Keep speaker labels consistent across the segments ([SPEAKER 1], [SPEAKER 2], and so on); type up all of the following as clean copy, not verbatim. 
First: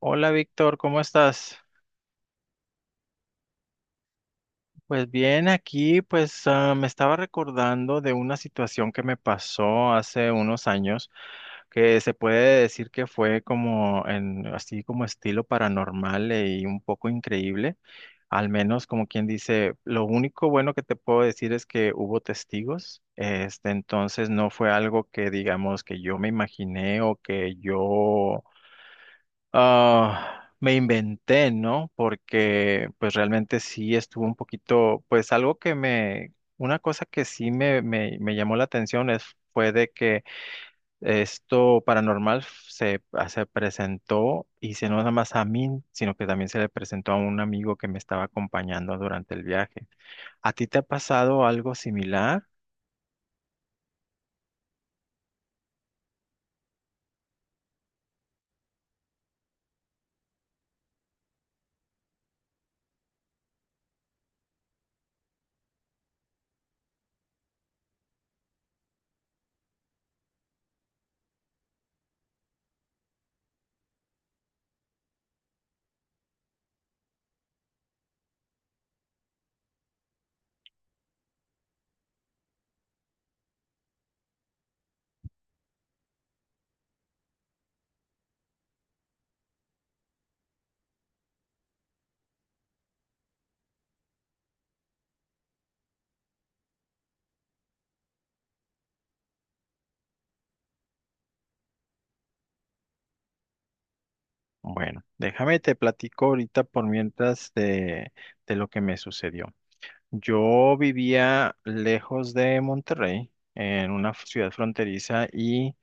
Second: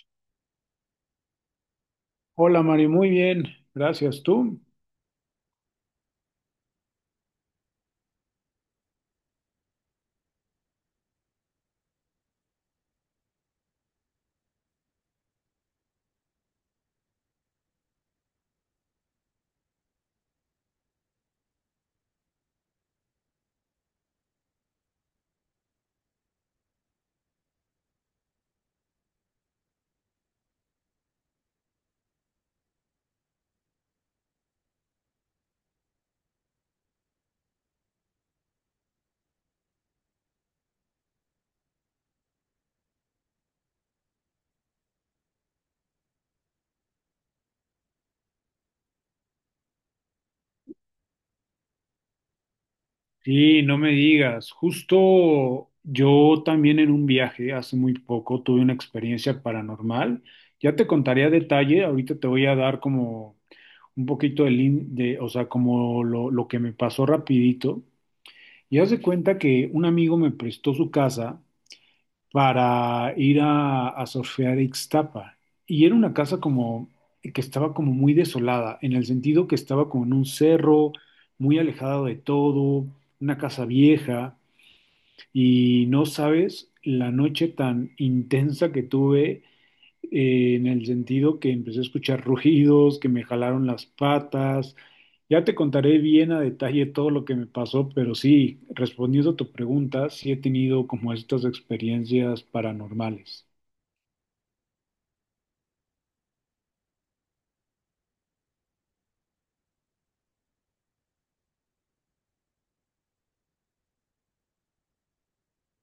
[SPEAKER 1] Hola Víctor, ¿cómo estás?
[SPEAKER 2] Hola Mari, muy bien, gracias. ¿Tú?
[SPEAKER 1] Pues bien, aquí pues me estaba recordando de una situación que me pasó hace unos años que se puede decir que fue como en así como estilo paranormal y un poco increíble, al menos como quien dice. Lo único bueno que te puedo decir es que hubo testigos. Este, entonces no fue algo que digamos que yo me imaginé o que yo me inventé, ¿no? Porque pues realmente sí estuvo un poquito, pues algo que me, una cosa que sí me llamó la atención es, fue de que esto paranormal se presentó y se no nada más a mí, sino que también se le presentó a un amigo que me estaba acompañando durante el viaje. ¿A ti te ha pasado algo similar?
[SPEAKER 2] Sí, no me digas. Justo yo también en un viaje hace muy poco tuve una experiencia paranormal. Ya te contaré a detalle, ahorita te voy a dar como un poquito de lo que me pasó rapidito. Y haz de cuenta que un amigo me prestó su casa para ir a surfear a Ixtapa. Y era una casa como que estaba como muy desolada, en el sentido que estaba como en un cerro, muy alejada de todo, una casa vieja, y no sabes la noche tan intensa que tuve en el sentido que empecé a escuchar rugidos, que me jalaron las patas. Ya te contaré bien a detalle todo lo que me pasó, pero sí, respondiendo a tu pregunta, sí he tenido como estas experiencias paranormales.
[SPEAKER 1] Bueno, déjame te platico ahorita por mientras de lo que me sucedió. Yo vivía lejos de Monterrey, en una ciudad fronteriza y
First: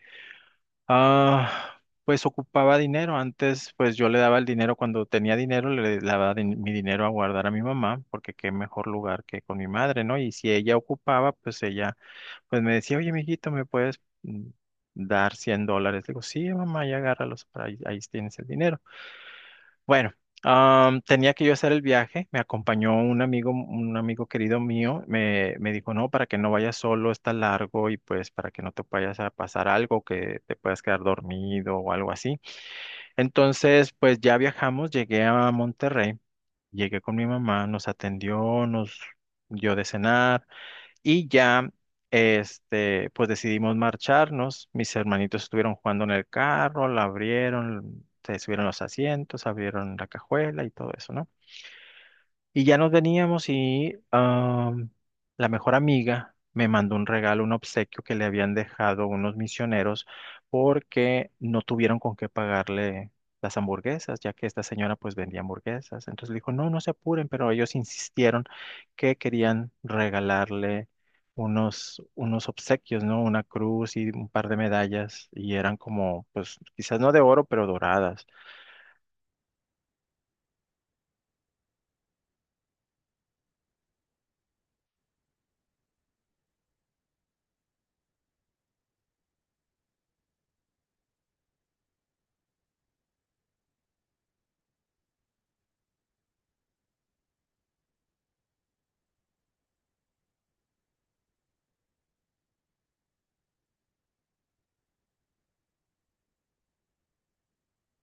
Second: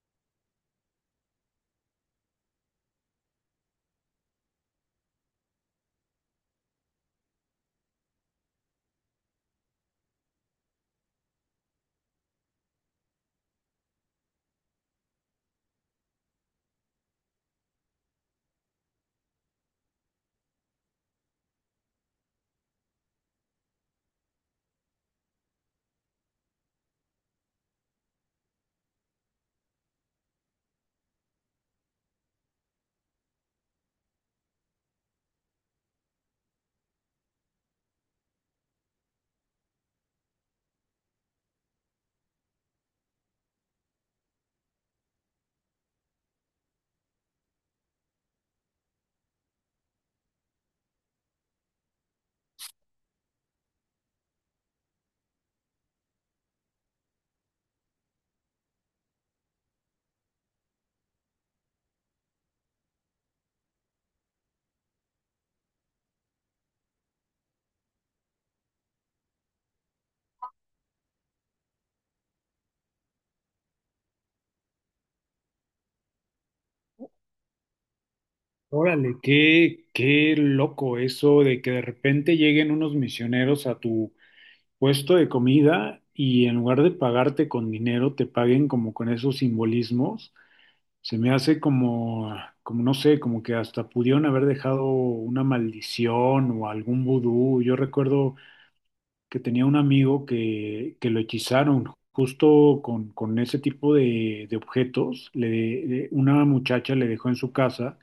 [SPEAKER 1] pues ocupaba dinero. Antes pues yo le daba el dinero cuando tenía dinero, le daba mi dinero a guardar a mi mamá, porque qué mejor lugar que con mi madre, ¿no? Y si ella ocupaba, pues ella pues me decía, oye, mijito, ¿me puedes dar 100 dólares? Le digo, sí, mamá, ya agárralos, para ahí, ahí tienes el dinero. Bueno, tenía que yo hacer el viaje, me acompañó un amigo querido mío, me dijo, no, para que no vayas solo, está largo y pues para que no te vayas a pasar algo, que te puedas quedar dormido o algo así. Entonces, pues ya viajamos, llegué a Monterrey, llegué con mi mamá, nos atendió, nos dio de cenar. Y ya, este, pues decidimos marcharnos. Mis hermanitos estuvieron jugando en el carro, la abrieron, se subieron los asientos, abrieron la cajuela y todo eso, ¿no? Y ya nos veníamos y la mejor amiga me mandó un regalo, un obsequio que le habían dejado unos misioneros porque no tuvieron con qué pagarle las hamburguesas, ya que esta señora pues vendía hamburguesas. Entonces le dijo, no, no se apuren, pero ellos insistieron que querían regalarle unos obsequios, ¿no? Una cruz y un par de medallas y eran como, pues quizás no de oro, pero doradas.
[SPEAKER 2] Órale, qué loco eso de que de repente lleguen unos misioneros a tu puesto de comida y en lugar de pagarte con dinero, te paguen como con esos simbolismos. Se me hace como, como no sé, como que hasta pudieron haber dejado una maldición o algún vudú. Yo recuerdo que tenía un amigo que lo hechizaron justo con ese tipo de objetos. Una muchacha le dejó en su casa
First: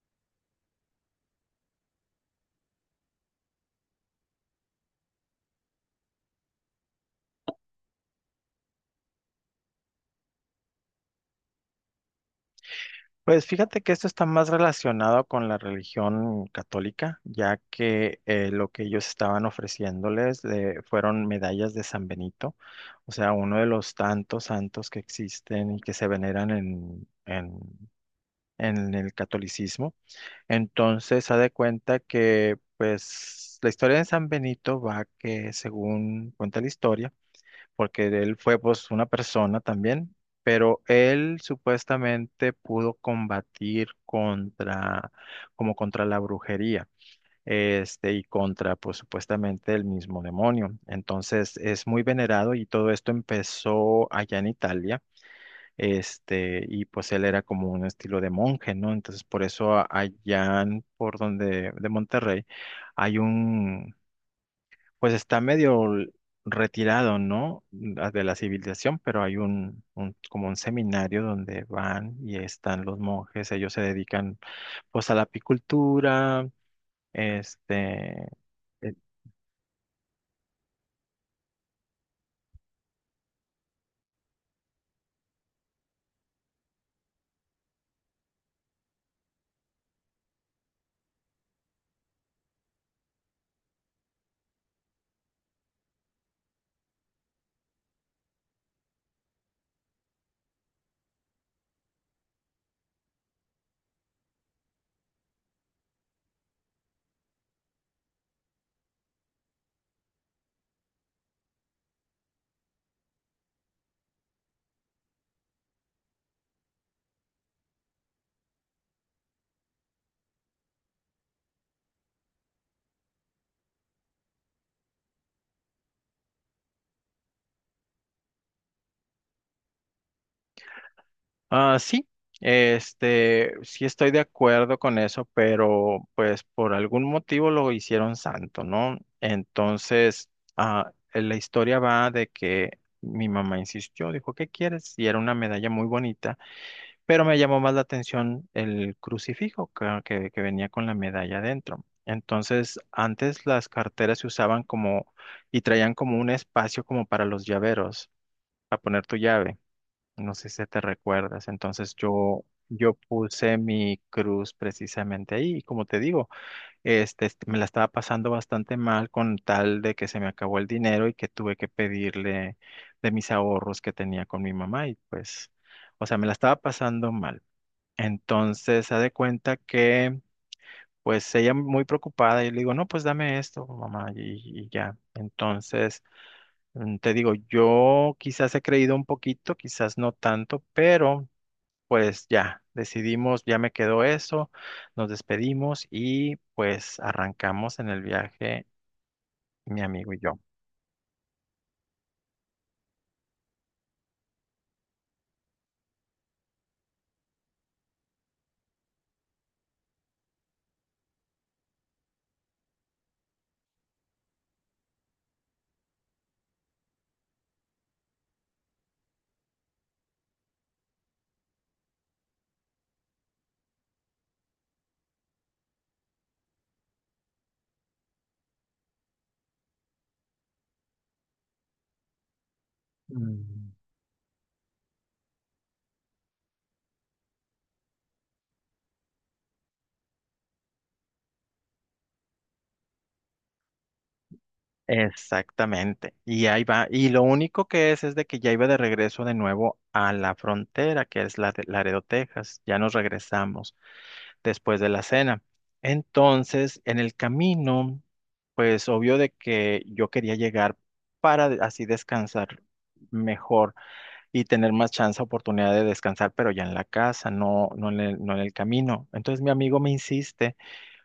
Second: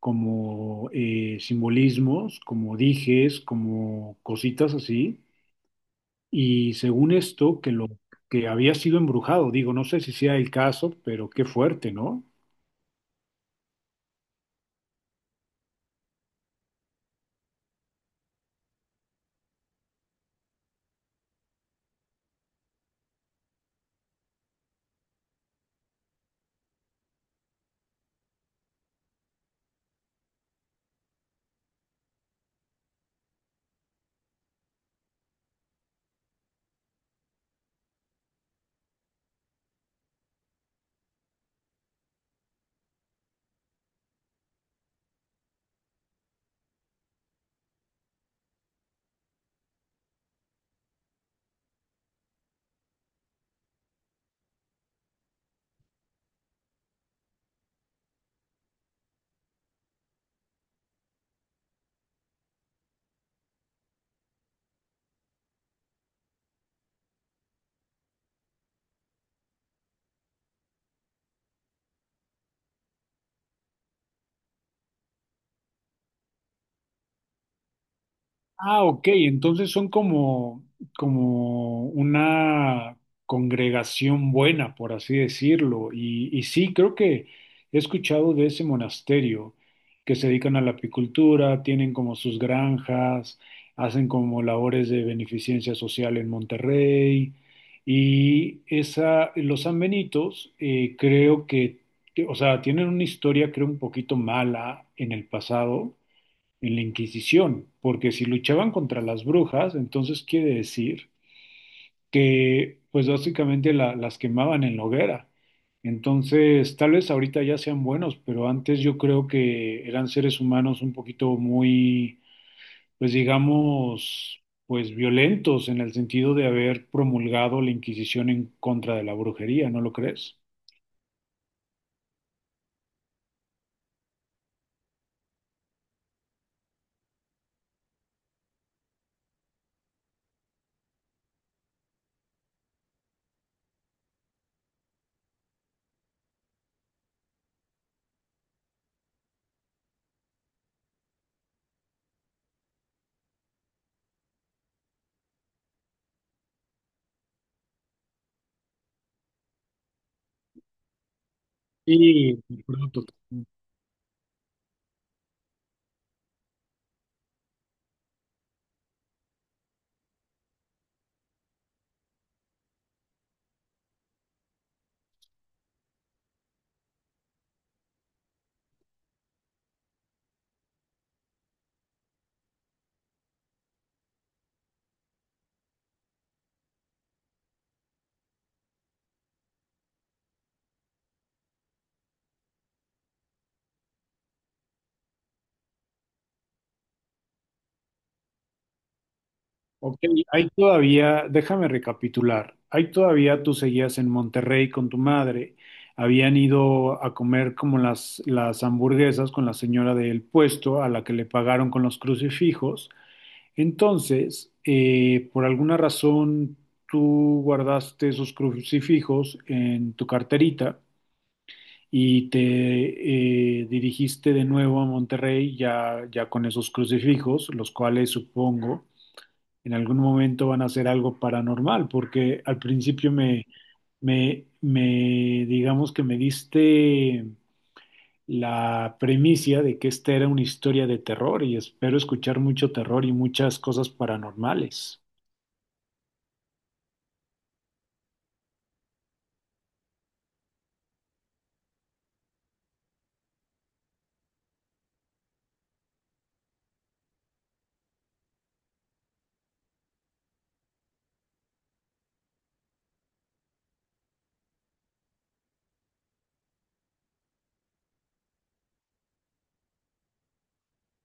[SPEAKER 2] como simbolismos, como dijes, como cositas así. Y según esto, que lo que había sido embrujado, digo, no sé si sea el caso, pero qué fuerte, ¿no?
[SPEAKER 1] Pues fíjate que esto está más relacionado con la religión católica, ya que lo que ellos estaban ofreciéndoles fueron medallas de San Benito, o sea, uno de los tantos santos que existen y que se veneran en el catolicismo. Entonces, haz de cuenta que, pues, la historia de San Benito va que, según cuenta la historia, porque él fue pues una persona también, pero él supuestamente pudo combatir contra, como contra la brujería, este, y contra pues supuestamente el mismo demonio. Entonces es muy venerado y todo esto empezó allá en Italia. Este, y pues él era como un estilo de monje, ¿no? Entonces por eso allá por donde de Monterrey hay un pues está medio retirado, ¿no? De la civilización, pero hay como un seminario donde van y están los monjes, ellos se dedican pues a la apicultura, este,
[SPEAKER 2] Ah,
[SPEAKER 1] eh,
[SPEAKER 2] ok, entonces son como, como una congregación buena, por así decirlo. Y sí, creo que he escuchado de ese monasterio que se dedican a la apicultura, tienen como sus granjas, hacen como labores de beneficencia social en Monterrey. Y esa, los sanbenitos, creo que, tienen una historia, creo, un poquito mala en el pasado en la Inquisición, porque si luchaban contra las brujas, entonces quiere decir que pues básicamente las quemaban en la hoguera. Entonces, tal vez ahorita ya sean buenos, pero antes yo creo que eran seres humanos un poquito muy, pues digamos, pues violentos en el sentido de haber promulgado la Inquisición en contra de la brujería, ¿no lo crees?
[SPEAKER 1] Sí, este, sí estoy de acuerdo con eso, pero pues por algún motivo lo hicieron santo, ¿no? Entonces, la historia va de que mi mamá insistió, dijo, ¿qué quieres? Y era una medalla muy bonita, pero me llamó más la atención el crucifijo que que venía con la medalla adentro. Entonces, antes las carteras se usaban como y traían como un espacio como para los llaveros, para poner tu llave. No sé si te recuerdas. Entonces
[SPEAKER 2] Sí.
[SPEAKER 1] yo puse mi cruz precisamente ahí. Y como te digo, me la estaba pasando bastante mal con tal de que se me acabó el dinero y que tuve que pedirle de mis ahorros que tenía con mi mamá. Y pues, o sea, me la estaba pasando mal. Entonces, haz de cuenta que, pues, ella muy preocupada y le digo, no, pues dame esto, mamá, y ya. Entonces... te digo, yo quizás he creído un poquito, quizás no tanto, pero pues ya, decidimos, ya me quedó eso, nos despedimos y pues arrancamos en el viaje, mi
[SPEAKER 2] Ok,
[SPEAKER 1] amigo y yo.
[SPEAKER 2] ahí todavía, déjame recapitular, ahí todavía tú seguías en Monterrey con tu madre, habían ido a comer como las hamburguesas con la señora del puesto a la que le pagaron con los crucifijos, entonces, por alguna razón, tú guardaste esos crucifijos en tu carterita y te dirigiste de nuevo a Monterrey ya, ya con esos crucifijos, los cuales supongo en algún momento van a hacer algo paranormal, porque al principio me,
[SPEAKER 1] Mm.
[SPEAKER 2] me, me, digamos que me diste la premisa de que esta era una historia de terror y espero escuchar mucho terror y muchas cosas paranormales.
[SPEAKER 1] Exactamente. Y ahí va. Y lo único que es de que ya iba de regreso de nuevo a la frontera, que es la de Laredo, Texas. Ya nos regresamos después de la cena. Entonces, en el camino, pues obvio de que yo quería llegar para así descansar mejor y tener más chance, oportunidad de descansar, pero ya en la casa, no, no en el camino. Entonces mi amigo me insiste,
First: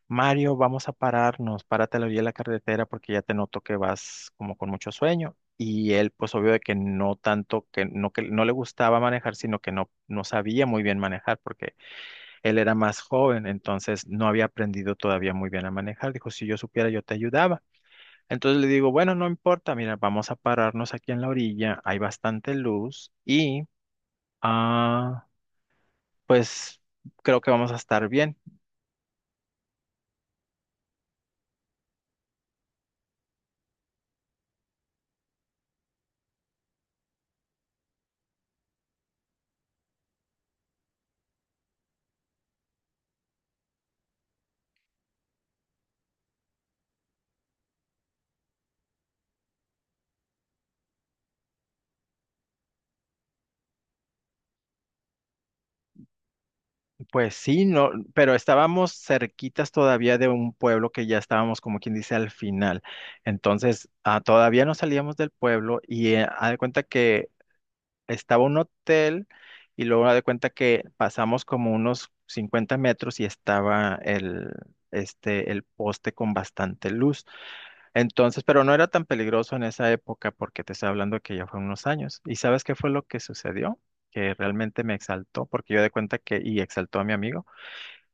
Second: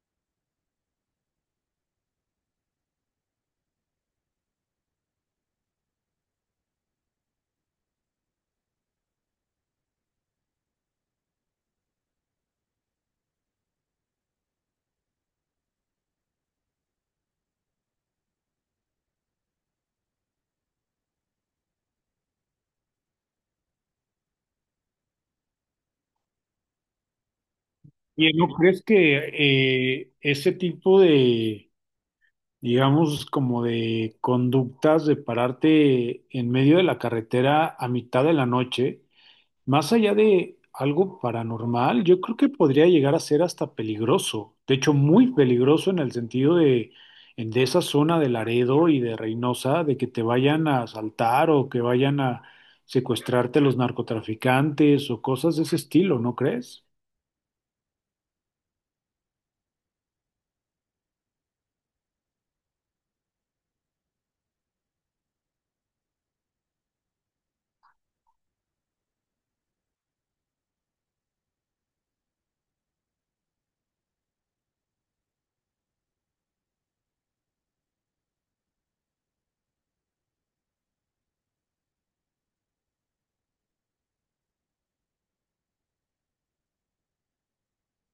[SPEAKER 1] Mario, vamos a pararnos, párate a la orilla de la carretera porque ya te noto que vas como con mucho sueño. Y él, pues obvio de que no tanto, que no le gustaba manejar, sino que no sabía muy bien manejar porque él era más joven, entonces no había aprendido todavía muy bien a manejar. Dijo, si yo supiera, yo te ayudaba. Entonces le digo, bueno, no importa, mira, vamos a pararnos aquí en la orilla, hay bastante luz y Ah, pues creo que vamos a estar
[SPEAKER 2] ¿Y
[SPEAKER 1] bien.
[SPEAKER 2] no crees que ese tipo de, digamos, como de conductas de pararte en medio de la carretera a mitad de la noche, más allá de algo paranormal, yo creo que podría llegar a ser hasta peligroso? De hecho, muy peligroso en el sentido de, de esa zona de Laredo y de Reynosa, de que te vayan a asaltar o que vayan a secuestrarte los narcotraficantes o cosas de ese estilo, ¿no crees?
[SPEAKER 1] Pues sí, no, pero estábamos cerquitas todavía de un pueblo que ya estábamos, como quien dice, al final. Entonces, todavía no salíamos del pueblo y haz de cuenta que estaba un hotel y luego haz de cuenta que pasamos como unos 50 metros y estaba este, el poste con bastante luz. Entonces, pero no era tan peligroso en esa época porque te estoy hablando que ya fue unos años. ¿Y sabes qué fue lo que sucedió? Que realmente me exaltó porque yo de cuenta que, y exaltó a mi amigo,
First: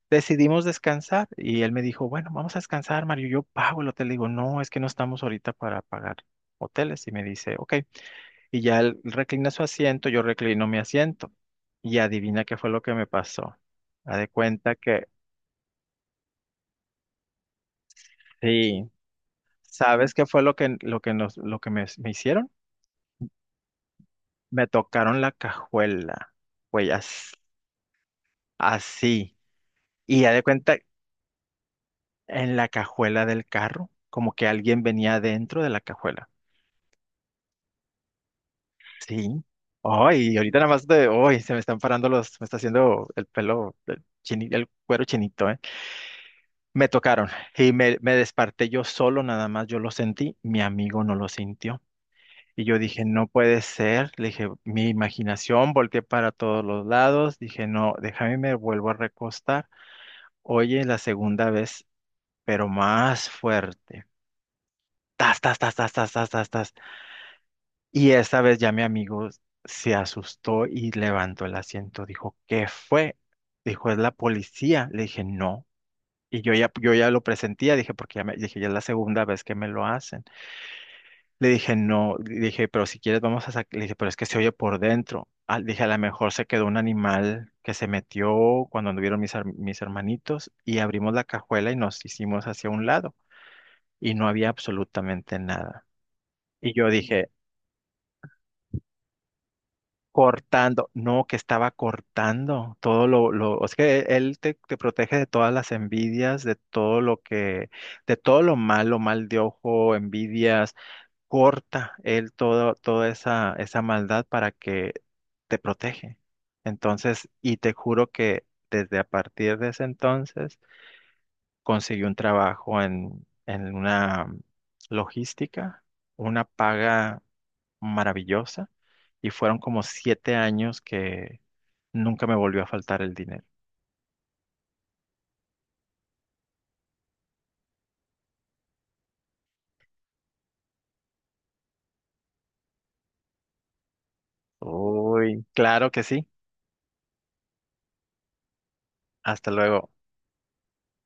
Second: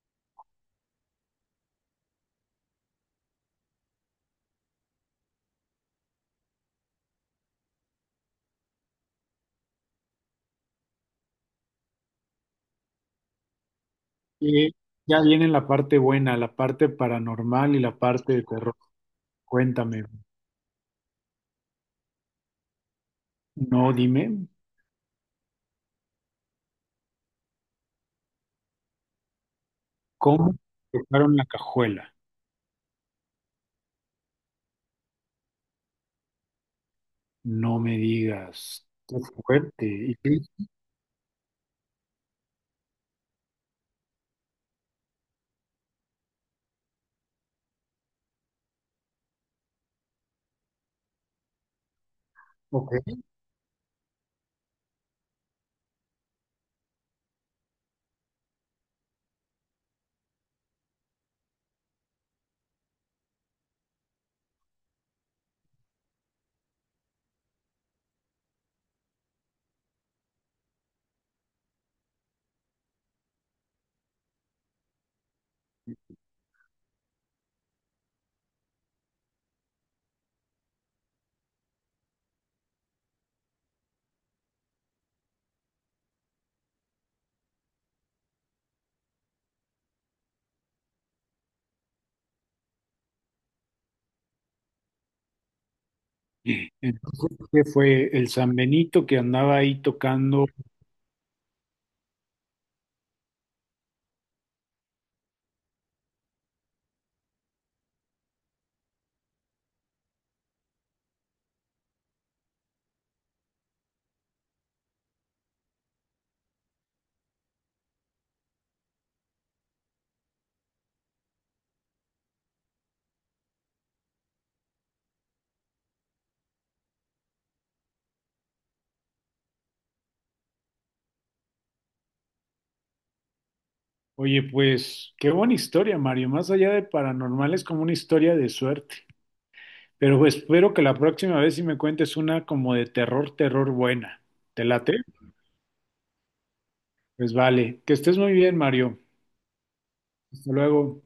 [SPEAKER 1] decidimos descansar y él me dijo, bueno, vamos a descansar, Mario, yo pago el hotel. Le digo, no, es que no estamos ahorita para pagar hoteles. Y me dice, ok. Y ya él reclina su asiento, yo reclino mi asiento. Y adivina qué fue lo que me pasó. Haz de cuenta
[SPEAKER 2] Y
[SPEAKER 1] que,
[SPEAKER 2] ya viene la parte buena, la parte paranormal y la parte de terror.
[SPEAKER 1] sí,
[SPEAKER 2] Cuéntame,
[SPEAKER 1] ¿sabes qué fue lo lo que me hicieron?
[SPEAKER 2] no, dime,
[SPEAKER 1] Me tocaron la cajuela, güey, así. Y ya de
[SPEAKER 2] ¿cómo
[SPEAKER 1] cuenta,
[SPEAKER 2] tocaron la cajuela?
[SPEAKER 1] en la cajuela del carro, como que alguien venía dentro de la cajuela.
[SPEAKER 2] No me digas, qué
[SPEAKER 1] Sí.
[SPEAKER 2] fuerte. ¿Y
[SPEAKER 1] Ay, y
[SPEAKER 2] qué?
[SPEAKER 1] ahorita nada más de, ay, se me están parando los, me está haciendo el pelo, el cuero chinito, ¿eh? Me tocaron y me desperté yo solo, nada más yo lo sentí, mi amigo no lo sintió. Y yo dije, no puede ser, le dije, mi imaginación, volteé para todos los lados, dije, no, déjame, me vuelvo a recostar. Oye, la segunda vez, pero más fuerte. Tas, tas, tas, tas, tas, tas, tas, tas. Y esta vez ya mi amigo se asustó y levantó el asiento. Dijo, ¿qué fue? Dijo, es la policía. Le dije, no. Y yo ya lo presentía, dije, porque ya me, dije, ya es la segunda vez que me lo hacen. Le dije, no, le dije, pero si quieres vamos a sacar, le dije, pero es que se oye por dentro. Ah, dije, a lo mejor se quedó un animal que se metió cuando anduvieron mis hermanitos y abrimos la cajuela y nos hicimos hacia un lado. Y no había absolutamente nada. Y yo dije,
[SPEAKER 2] Entonces, ¿qué fue el San Benito que andaba ahí tocando?
[SPEAKER 1] cortando, no, que estaba cortando todo es que él te protege de todas las envidias, de todo lo que, de todo lo malo, mal de ojo, envidias, corta él todo, esa maldad para que te protege. Entonces, y te juro que desde a partir de ese entonces conseguí un trabajo en una logística, una paga maravillosa y fueron como 7 años que nunca me volvió a faltar el dinero.
[SPEAKER 2] Oye, pues qué buena historia, Mario. Más allá de paranormal, es como una historia de suerte. Pero pues espero que la próxima vez si me cuentes una como de terror, terror buena. ¿Te late?
[SPEAKER 1] Uy, claro que sí.
[SPEAKER 2] Pues vale. Que estés muy bien, Mario.
[SPEAKER 1] Hasta luego.
[SPEAKER 2] Hasta luego.